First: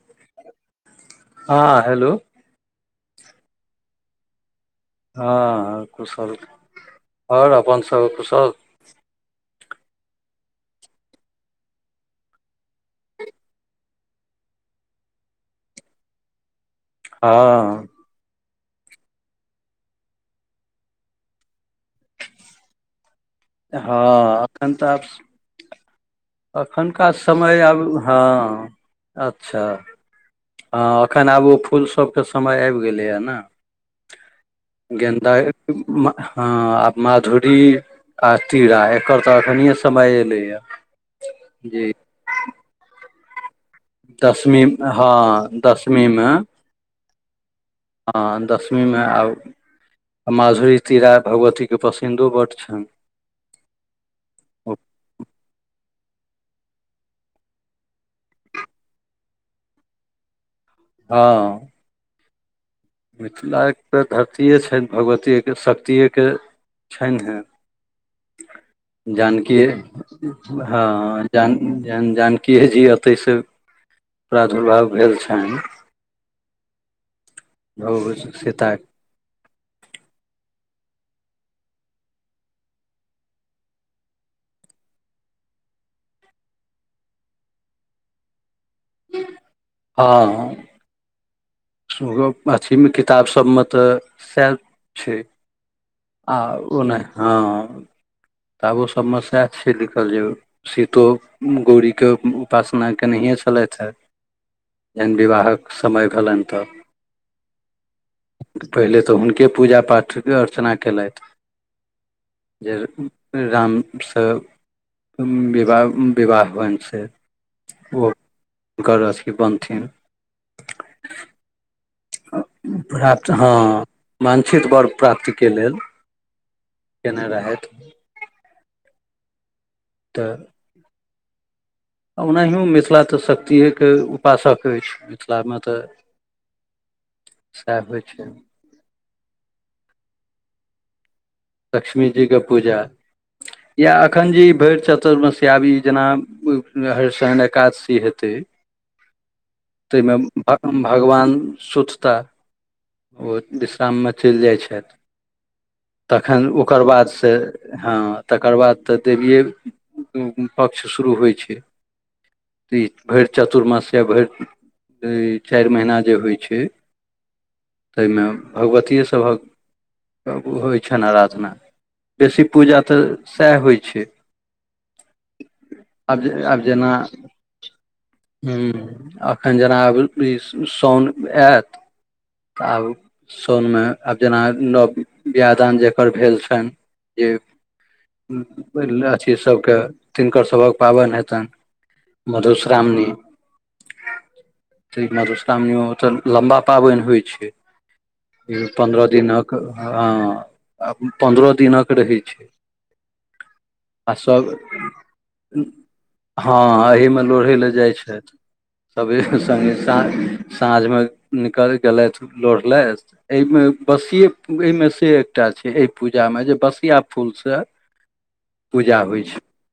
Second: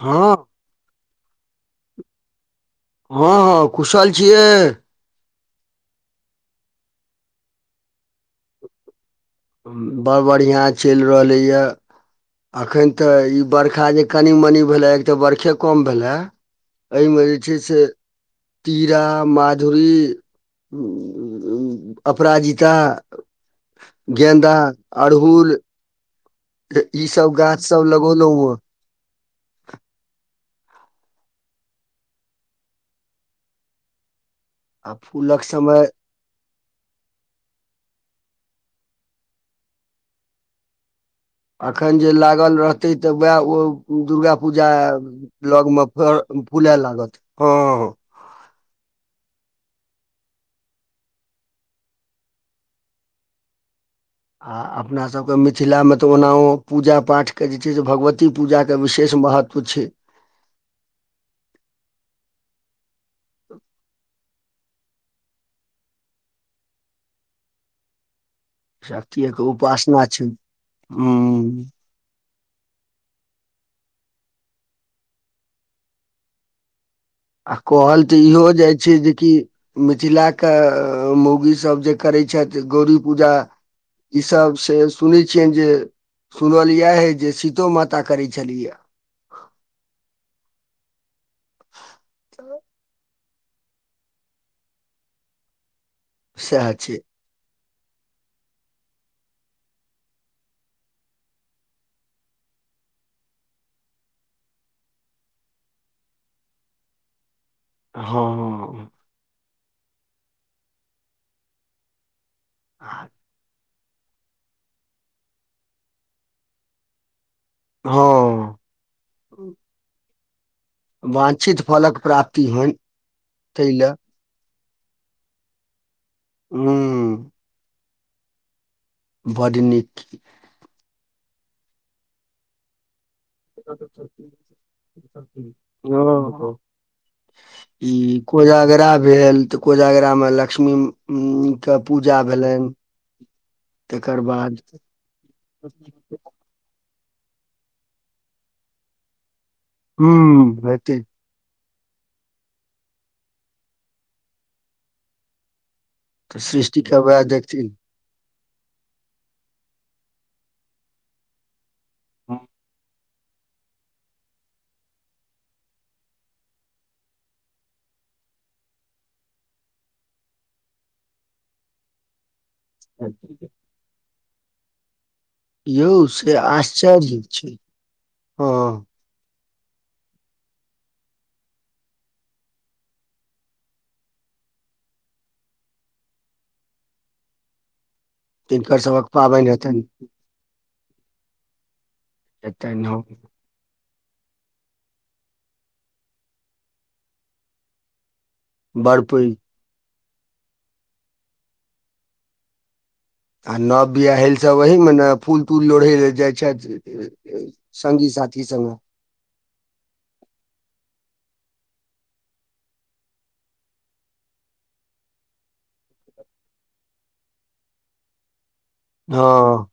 हँ हँ, हेलो हँ हँ, कुशल छियै? हँ कुशल, आओर अपन सब कुशल? बड़ बढ़िआँ चलि रहलैए अखन तऽ ई बरखा जे कनि मनि भेलैए, एक तऽ बरखे कम भेलए एहिमे जे छै से हँ तीरा, माधुरी अपराजिता हँ, गेन्दा अखन तऽ आब अड़हुल ई अखनका सब समय गाछ आब, सब लगौलहुँ हँ अच्छा हँ, एखन आब ओ फूल सबके समय आबि गेलैए ने! आ गेन्दा फूलक समय हॅं, माधुरी आ तीरा। एकर तऽ अखने समय एलैया एखन जे लागल रहतै तऽ वैह ओ दुर्गा दसमी पूजा हँ लगमे, दसमी मे फूलाए लागत। हँ हँ दशमीमे, आब माधुरी तीरा भगवतीके पसिन्दो बड्ड छनि आ अपना सभके मिथिलामे तऽ ओनाहो पूजा पाठके जे छै से भगवती पूजाके विशेष महत्व छै पुछहि हँ मिथिला एक तऽ धरतीए छनि भगवतिये के, शक्तियए के छनि हे! शक्तिएके जानकी, उपासना छै हँ हुँ जानकी जेहन जानकीए जी एतहिसॅं प्रादुर्भाव भेल छनि आ कहल भगव तऽ इहो सीता जाइ के। छै जे कि मिथिलाके मौउगी सभ जे करैत छथि गौरी पूजा ई सब से सुनै छियनि जे सुनल इएह एहि जे सीतो माता करै छलिहे हँ, हँ [unintelligible] गप्प अथीमे, किताब सबमे तऽ सएह छै आ सएह ओ छै नहि, हँ किताबो सभमे सएह छै लिखल जे सीतो गौरीके उपासना केनहिए छलथि हेँ जहन विवाहक समय भेलनि तऽ हँ पहिले तऽ हुनके पूजा-पाठक अर्चना केलथि, जे रामसँ विवाह, विवाह होनि से ओ हँ हुनकर अथी बनथिन [unintelligible] वांछित फलक प्राप्ति होनि प्राप्त ताहि हँ, लए वांछित वर प्राप्तिक लेल हू केने रहैथ बड्ड नीक तऽ ओनाहियो मिथिला तऽ शक्तिएके उपासक अछि, मिथिलामे तऽ ओ सैह होइ छै! जागरा [unintelligible] भेल तऽ कोजागरा मे लक्ष्मी के लक्ष्मी पूजा जी के भेलनि पूजा यैह, तकर अखन जे ई बाद भरि चतुर्थमेश्यबी जेना रवि शनि एकादशी हेतै तहिमे ह्म हेतै भगवान सुतताह ओ विश्राममे चलि जाइत छथि तऽ तखन सृष्टि ओकर के बाद वएह से देखथिन ह तकर बाद तऽ देवीए पक्ष शुरू होइ छ भरि चतुर्मास या भरि चारि महिना जे होइ छ तईमे भगवतिये सबक होइ छ छैन आराधना बेसी पूजा तऽ सएह होइ छ यौ आब जे से आब जेना आश्चर्य छै हँ ह् एखन जेना आब ई साउन आयत तऽ आब साउनमे आब जेना न प्रदान जकर भेल छेन‌ जे तिनकर सभक अथी पाबनि सबक हेतनि तिनकर सभक पाबनि हेतनि हेतनि मधुश्रावण हँ त ई मधुश्रावणीयो तऽ लम्बा पाबनि होइ छ ई बड़ पन्द्रह पैघ दिनक हँ पन्द्रह दिनक रहै छ आ नव बियाह ह सब अहीमे ने फूल तूल लोढ़य लए जाई छ ओमे लोढ़ै लए जाइ छथ सभी संगे सा साँझमे निकल गेलथि लोढ़लथ एहिमे बसिये एहिमे स एकटा छै एहि पूजामे जे बसिया फूलसँ पूजा होइ छ हँ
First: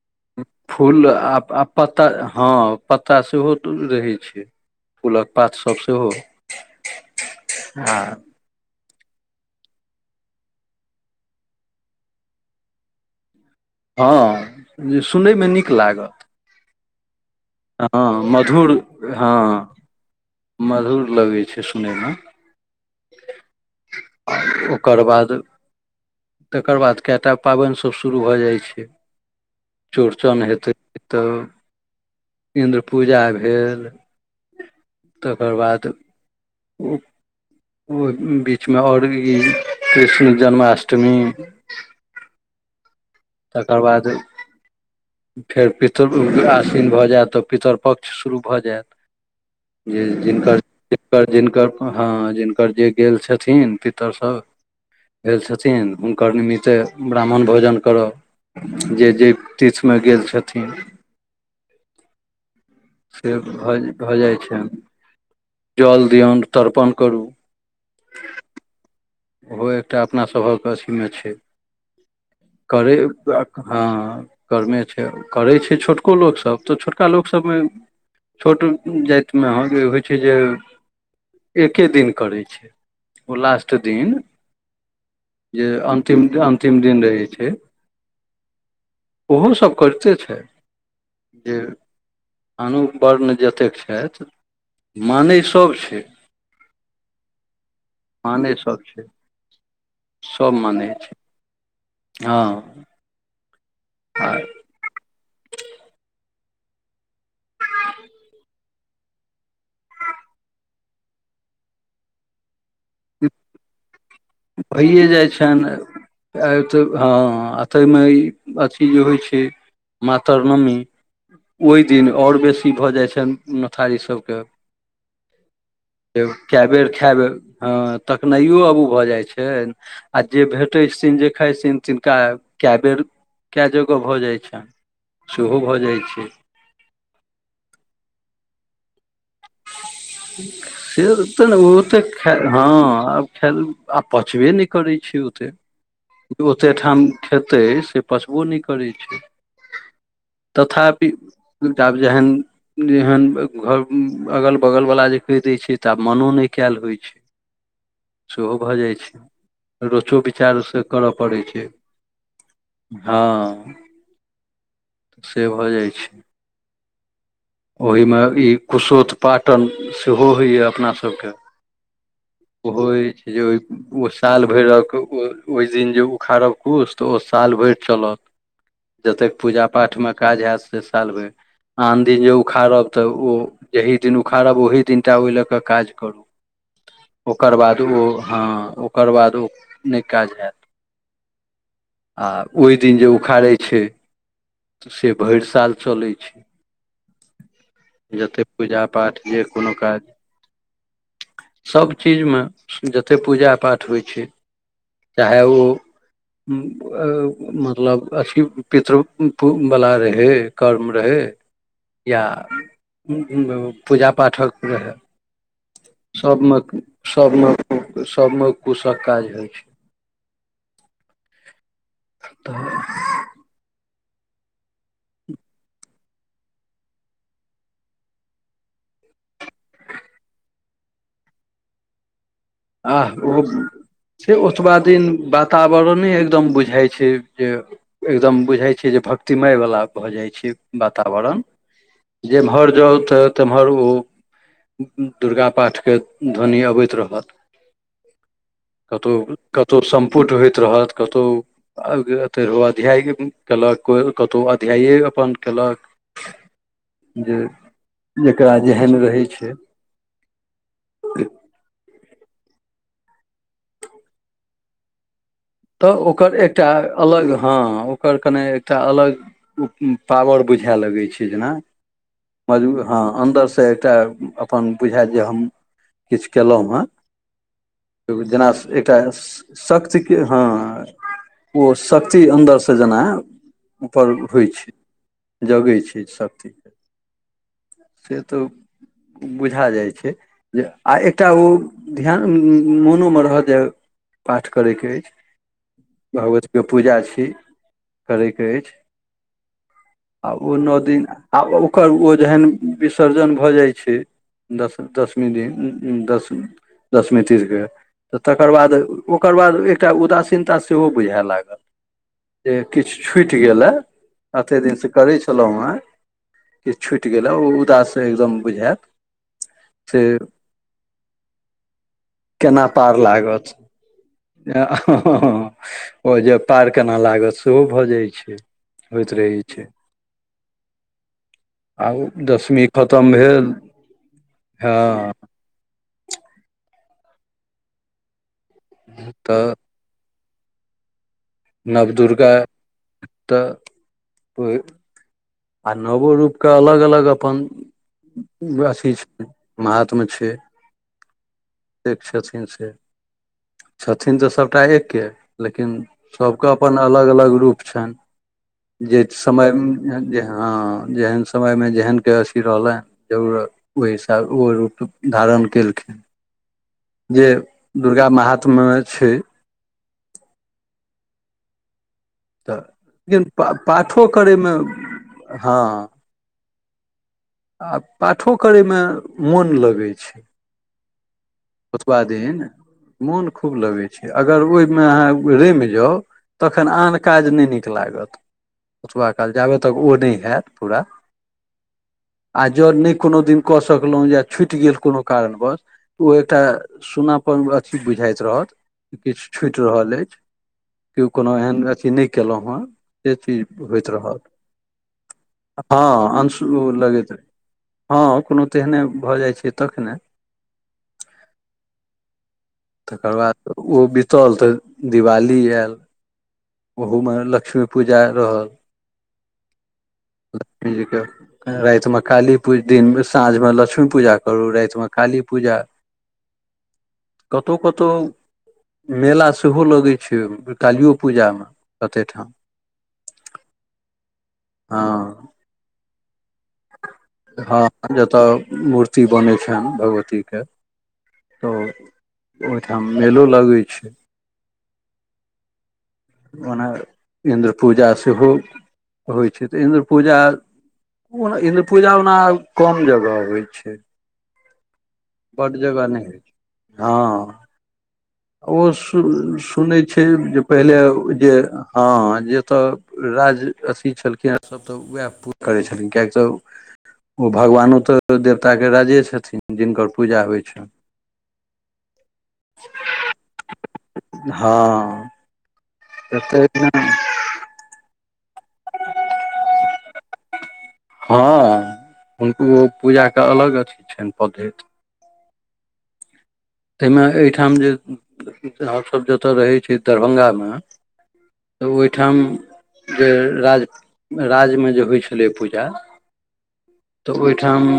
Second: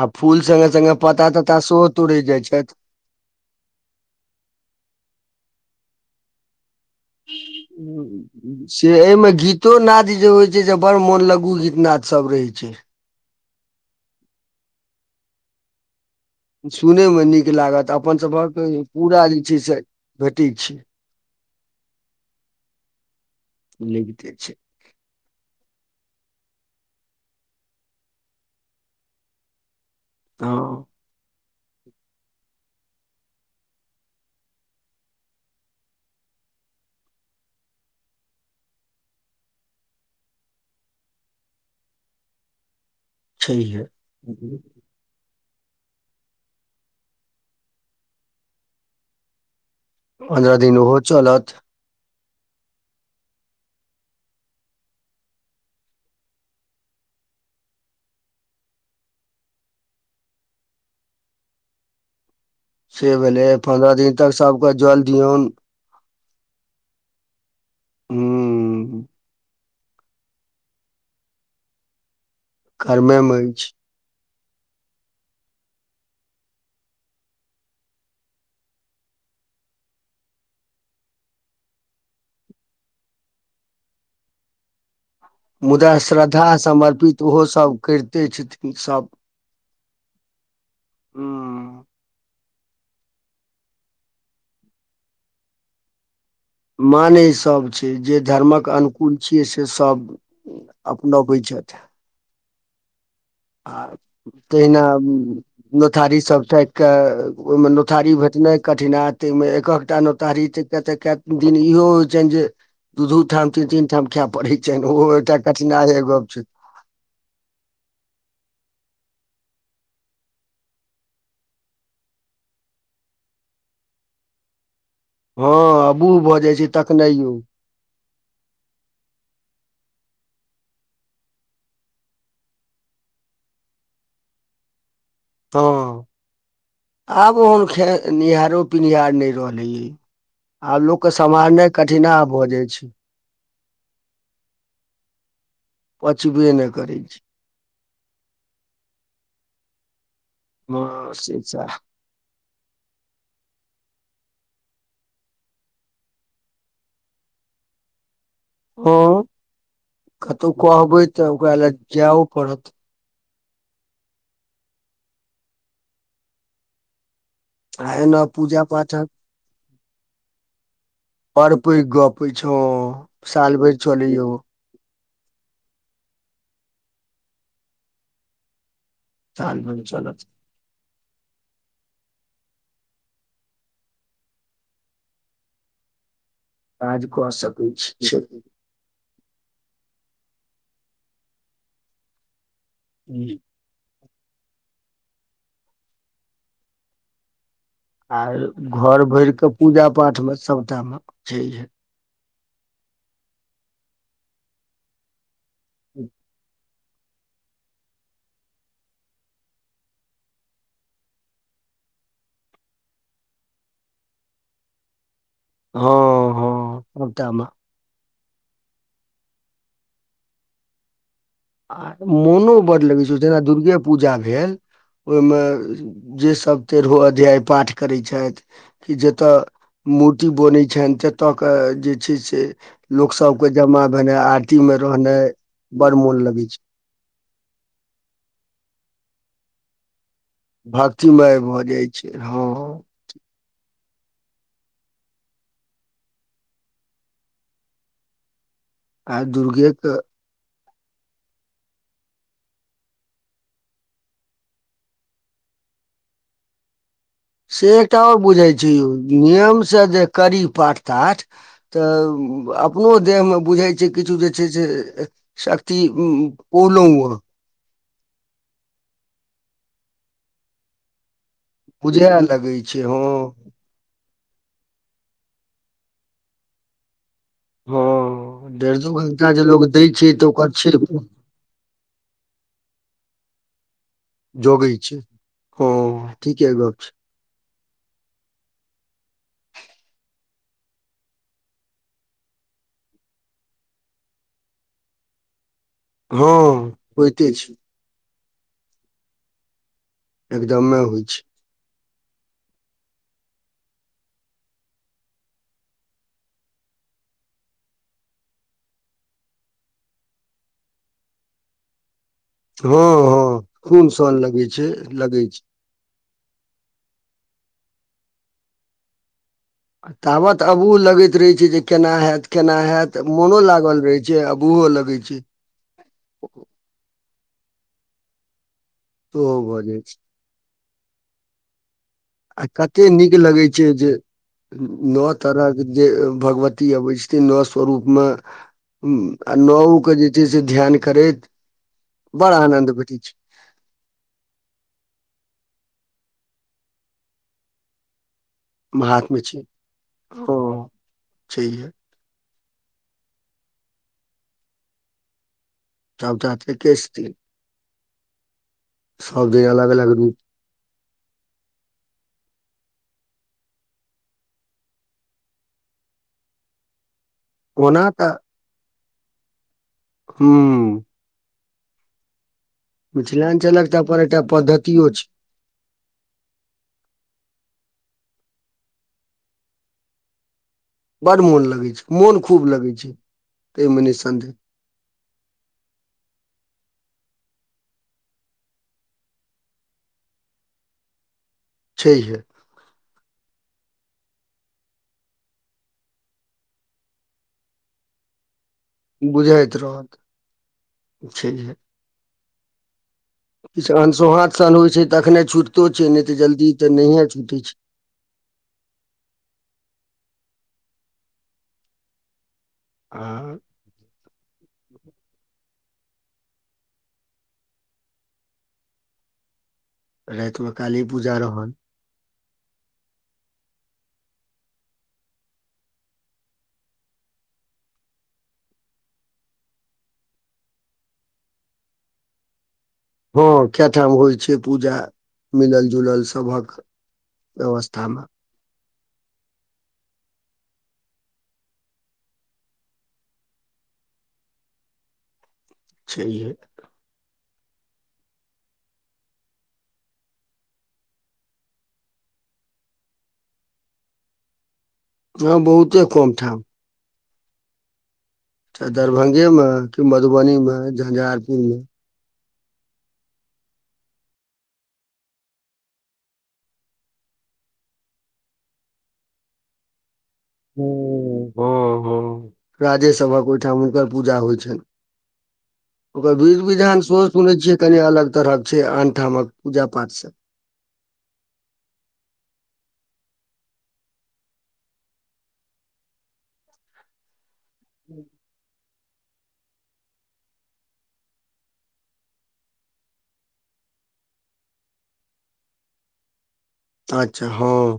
आ फूल संगे संगे फूल पत्ता आ तत्ता आ सेहो पत्ता तोड़े जाइ ह छथि पत्ता सेहो तुरल रहै छै फूलक पातसभ सेह ह से एहिमे गीतो नाद जे होइ छै से बड़ मोन लगु गीत नाद सब रहै छ हँ जे सुनैमे नीक लाग सुनयमे नीक लागत अपन सभक मधुर पूरा हँ जे छै स मधुर लगै छै सुनैम लेगत ओकर बाद तकर बाद केटा पाबन सभ शुरू भऽ जाइ छ चरुचनि हेत हँ तब इन्द्र पूजा भेल तकर बा ओ ओ बीचमे ओर ई कृष्ण जन्माष्टम तकर छैह बाद फेर पितर असिन भऽ जायत तऽ पितरपक्ष शुरू भऽ जाय जे पन्द्रह जिनकर दिन ओहो जिनकर चलत जिनक हँ जिनकर जे गेल छथिन पितरस भेल छथिन हुनकर निमित्ते ब्राह्मण भोजन कर जे जे तीर्थमे गेल छथि से भेलै भऽ पन्द्रह दिन भऽ तक जाइ छनि सभके जल दियौ जल दिऔन तर्पण कर हूँ ओहो एकटा अपना सभहके अथीमे छै करै कर्मेमे अछि ह करर्मे छै करै छै छोटका लोकसभ तऽ छोटका लोकसभ मे छोट जातिमे अहाँके होइत छै ज एकके दिन करै छै ओ लास्ट दि मुदा श्रद्धा समर्पित रहै छै ओहोसभ करिते छथिनसभ ओहो सभ करिते छै ज हूँ अनु वर्ण जतेक छथि मानै सभ छ माने ई सभ छै जे मानै धर्मक सभ छै अनुकूल छियै से सभ अपनाबैत छथ ह आ तहिना नोथारी सब प क ओहिमे नोठारी भेटना कठिना ताहिमे एक एकटा नतारी त तऽ कए दिन इहो होइ छनि ज दू दू ठाम तीन तीन ठाम खाय पड़ै छैन भइए ओहो जाइ एकटा छनि कठिनाइयै गप छै आ तऽ हँ आ ताहिमे ई अथी जे होइ छै माँतरनवमी ओहि दिन और बेसी भऽ जाइ छन नोथारी सभके हँ बूढ़ भऽ जाइ कए छै बेर खायब तकनाइयो तकनाईयो अबू भऽ जाय छै छै आ जे भेटै छिन जे खाइत छिन तिनका कए बेर कए जगह भऽ जाइ छैन सेहो भऽ जाइ हँ छै आब ओहन खे निहारो पिनिहारो नहि रहलैय से तऽ ने ओते खा भऽ जाइ हँ छै आब खाय आ पचबे नहि करै छै ओते पचबे नहि ओतेक ठाम करै छै खेत से पसबो नहि करै छै हँ तथापि से सैह जेहन जेहन घर [unintelligible] [unintelligible] अगल बगल वाला जे कहि दय छै तऽ आब मनो नहि कयल होइ छै सेहो भऽ जाइ हँ छै रोचो कतहु विचारसँ कहबै करय तऽ पड़ै ओकरा छै लए जायओ पड़त हँ से भऽ जाइ छै आ ओहीमे एना ई पूजा पाठ कुशोथपाटन सेहो होइए अपनासभके अरपै गप अछि ओ हो हँ अछि जे साल ओहि भरि ओ चलै साल भैरक ओ ओहि दिन जे उखाड़ब कूश तऽ ओ साल भरि चलत जते साल पूजा भरि पाठमे चलत काज हैत से साल भर आन दिन जे उखाड़ब तऽ ओ जेही दिन उखाड़ब ओही दिन टा ओहि लऽ कऽ काज करू काज कऽ ओकर सकै बाद ओ छी हँ ओकर बाद ओ नहि काज हयैत आ ओए दिन जे ई उखाड़ै छै तऽ से भरि साल चलै छै आर जते पूजा घर पाठ भरि जे के कोनो पूजा काज पाठ मे सबटा मे छैहे सभ चीजमे जतेक पूजा पाठ होइ छै चाहे ओ मतलब अथि पितृवला रहै कर्म रहै या पूजा पाठक रहै हँ सबमे हँ सबटा मे सबमे सबमे कुशक काज होइ छै आ मोनो तऽ बड्ड लगैत छौ जेना दुर्गे पूजा भेल ओहिमे जेसभ तेरहो अध्याय पाठ करै छैएथ कि जतय मूर्ति बनै छनि ततय के जे छै से आ लोक ओ सबके जमा भेनाइ से आरती मे ओतबा दिन रहनाइ बड़ वातावरणे एक मोन लगै एकदम छै बुझाय छै जे एकदम बुझाय छै जे भक्तिमय वाला भऽ जाइ छै भक्तिमय वातावरण भऽ जाइ छै जेम्हर हँ जाउ तऽ तम्हर ओ दुर्गा पाठके ध्वनि अबैत रहत आ कतहु दुर्गे कतहु के सम्पुट होइत रहत कतहु आ तेरहो अध्याय कयलक को कतहु अध्यायए अपन कयलक [inaudible] [inaudible] से एकटा आओर जेकरा बुझाईछै यौ जेहन रहै छै नियमसँ जे करी पाठ ताठ तऽ अपनो देहमे बुझै छै किछु जे छै से शक्त तऽ उ ओ ओकर एकटा पोल वा अलग हँ ओकर कने एकटा अलग पावर बुझए लगै छै ने बुझए लगै छै मजबू [unintelligible] हँ अन्दर से [unintelligible] तऽ एकटा अपन बुझायत जे हम किछु केलौ हँ जेना हँ डेढ़ दू एकटा घंटा जे श लोग दै शक्त छै तऽ ओकर छै ओ शक्ति अन्दर से जेना ऊपर उठईछै जोगै छै हँ जगै छै शक्ति ठीके गप छै से तऽ बुझा जाइ छै जे आ एकटा ओ ध्यान मोनोमे रहय जे पाठ करयके अई हँ भगवछी के पूजा छी होइते छै करयके अछि आ ओ नौ एकदमे दि होइ छै आ ओकर ओ जहन विसर्जन भऽ जाइ छ दस दसमी दिन द दसमी तीर के तऽ तकर बाद ओकर बाद ए एकटा उदासीनता सेहो बुझाय लाग जे हँ किछु हँ छूटि गेलए खून सन लगै कतेक छै दिनसँ करै लगै छै छलहुँ हे कि छुटि गेलै ओ उदासँ एकदम बुझाय तावत अबू लगैत रहे छै जे केना हयत केना पार हयत मोनो लागत लागल रहे छ ओ जे पार केना लागत सेहो भऽ जाइत छ होइत सेहो रहै भऽ छै जाइ आ दसमी कते खतम नीक लगे भेल छै जे हँ नओ तर भगवती अबै छथिन नओ स्वरूप मे आ तऽ नओ के ज चीज ध्यान करै नवदुर्ग तऽ ओ आ नवो रूपके अलग अलग अप अथी महात्म छै महात्म छ छहि छथिन से छथिन तऽ सभटा एकके लेकि सभटा सभके एके अपन अलग छथिन अलग रूप छनि जे सभ दिन समय अलग अलग रूप ज हँ जेहन समयमे जेहनके अथी रहलन जरूर ओहि हिसाब ओ रूप धारण केलखि जे ओना दुर्गा महात्मा छ हू तऽ लेकिन पा मिथिलाञ्चलक तऽ अपन पाठो एकटा करैमे पद्धतियो छै ह आ पाठो करयमे मोन लगै छ बड मन लग ओतबा दिन मोन खूब ताहिमे लगै छै निःसन्देह अगर ओहिमे अहा रमि जाउ तखन आन काज नहि नीक लाग ओतबा काल जाबे तक ओ नहि होयैत पूर छै छ आओ जर नहि कोनो दिन कऽ सकलहुँ या छुटि गेल कोनो कारणव ओ एकटा सुनापर अथी बुझाइत रह किछ बुझाइत छूटि रहल रहत अछि केओ कोनो छैहे एहन अथी नहि कयलहुँ हे से चीज किछु होइत रहल अनसोहान सन होइ छै तखने छुटितो छै नहि तऽ हँ जल्दी तऽ अंशु नहिए लगैत र छुटै छै हँ कोनो तेहने भऽ जाइ छै तखन आ तकर बाद ओ बितल तऽ दिवाली आय ओहुमे लक्ष्मी पूजा रह रातिमे काली लक्ष्मीजी के पूजा रहल रतमे खाल दिन साँझमे लक्ष्मी पूजा करू रातिमे कालीपूजा कतहु कतह मेला सेहो लगै छै कालियो पूजामे कते ठा हँ कए ठाम होइ छै पूजा हँ मिलल जुलल सभ हँ जतय मूर्ति बनै छनि भगवती तऽ ओहिठाम मेलो लगै छ छै ओना इन्द्र पूजा सेहो होइ छै त इन्द्र पूजा ओ इन्द्र पूजा ओना कम जगह होइ छ हँ बड बहुते जगह कम नहि ठाम ह ह ओ चाहे सु दरभंगेमे कि सुनैत छै जे मधुबनीमे पहिले जे झंझारपुरमे हँ जे तऽ राज अथी छलखिन हँ स तऽ उएह पू करै छलन किएकि त ओ भगवानो तो देवता के राजे छथिन जिनकर पूजा होय छ हँ हँ राजे सभक ओहिठाम हुनकर पूजा होइ छनि हँ ओकर बध एतेक विधान सो सुनै छियै कनि अलग तरहक छै आन ठामक पूजा पाठ स हँ हुनको पूजा के अलग अथी छनि धत एहिमे एहिठाम ज [inaudible] हमसब जेतोऽ रहै छी दरभंगा मे तऽ ओहिठा जे राज राजमे जे होइ छलै पूज तऽ अच्छा ओहिठा हँ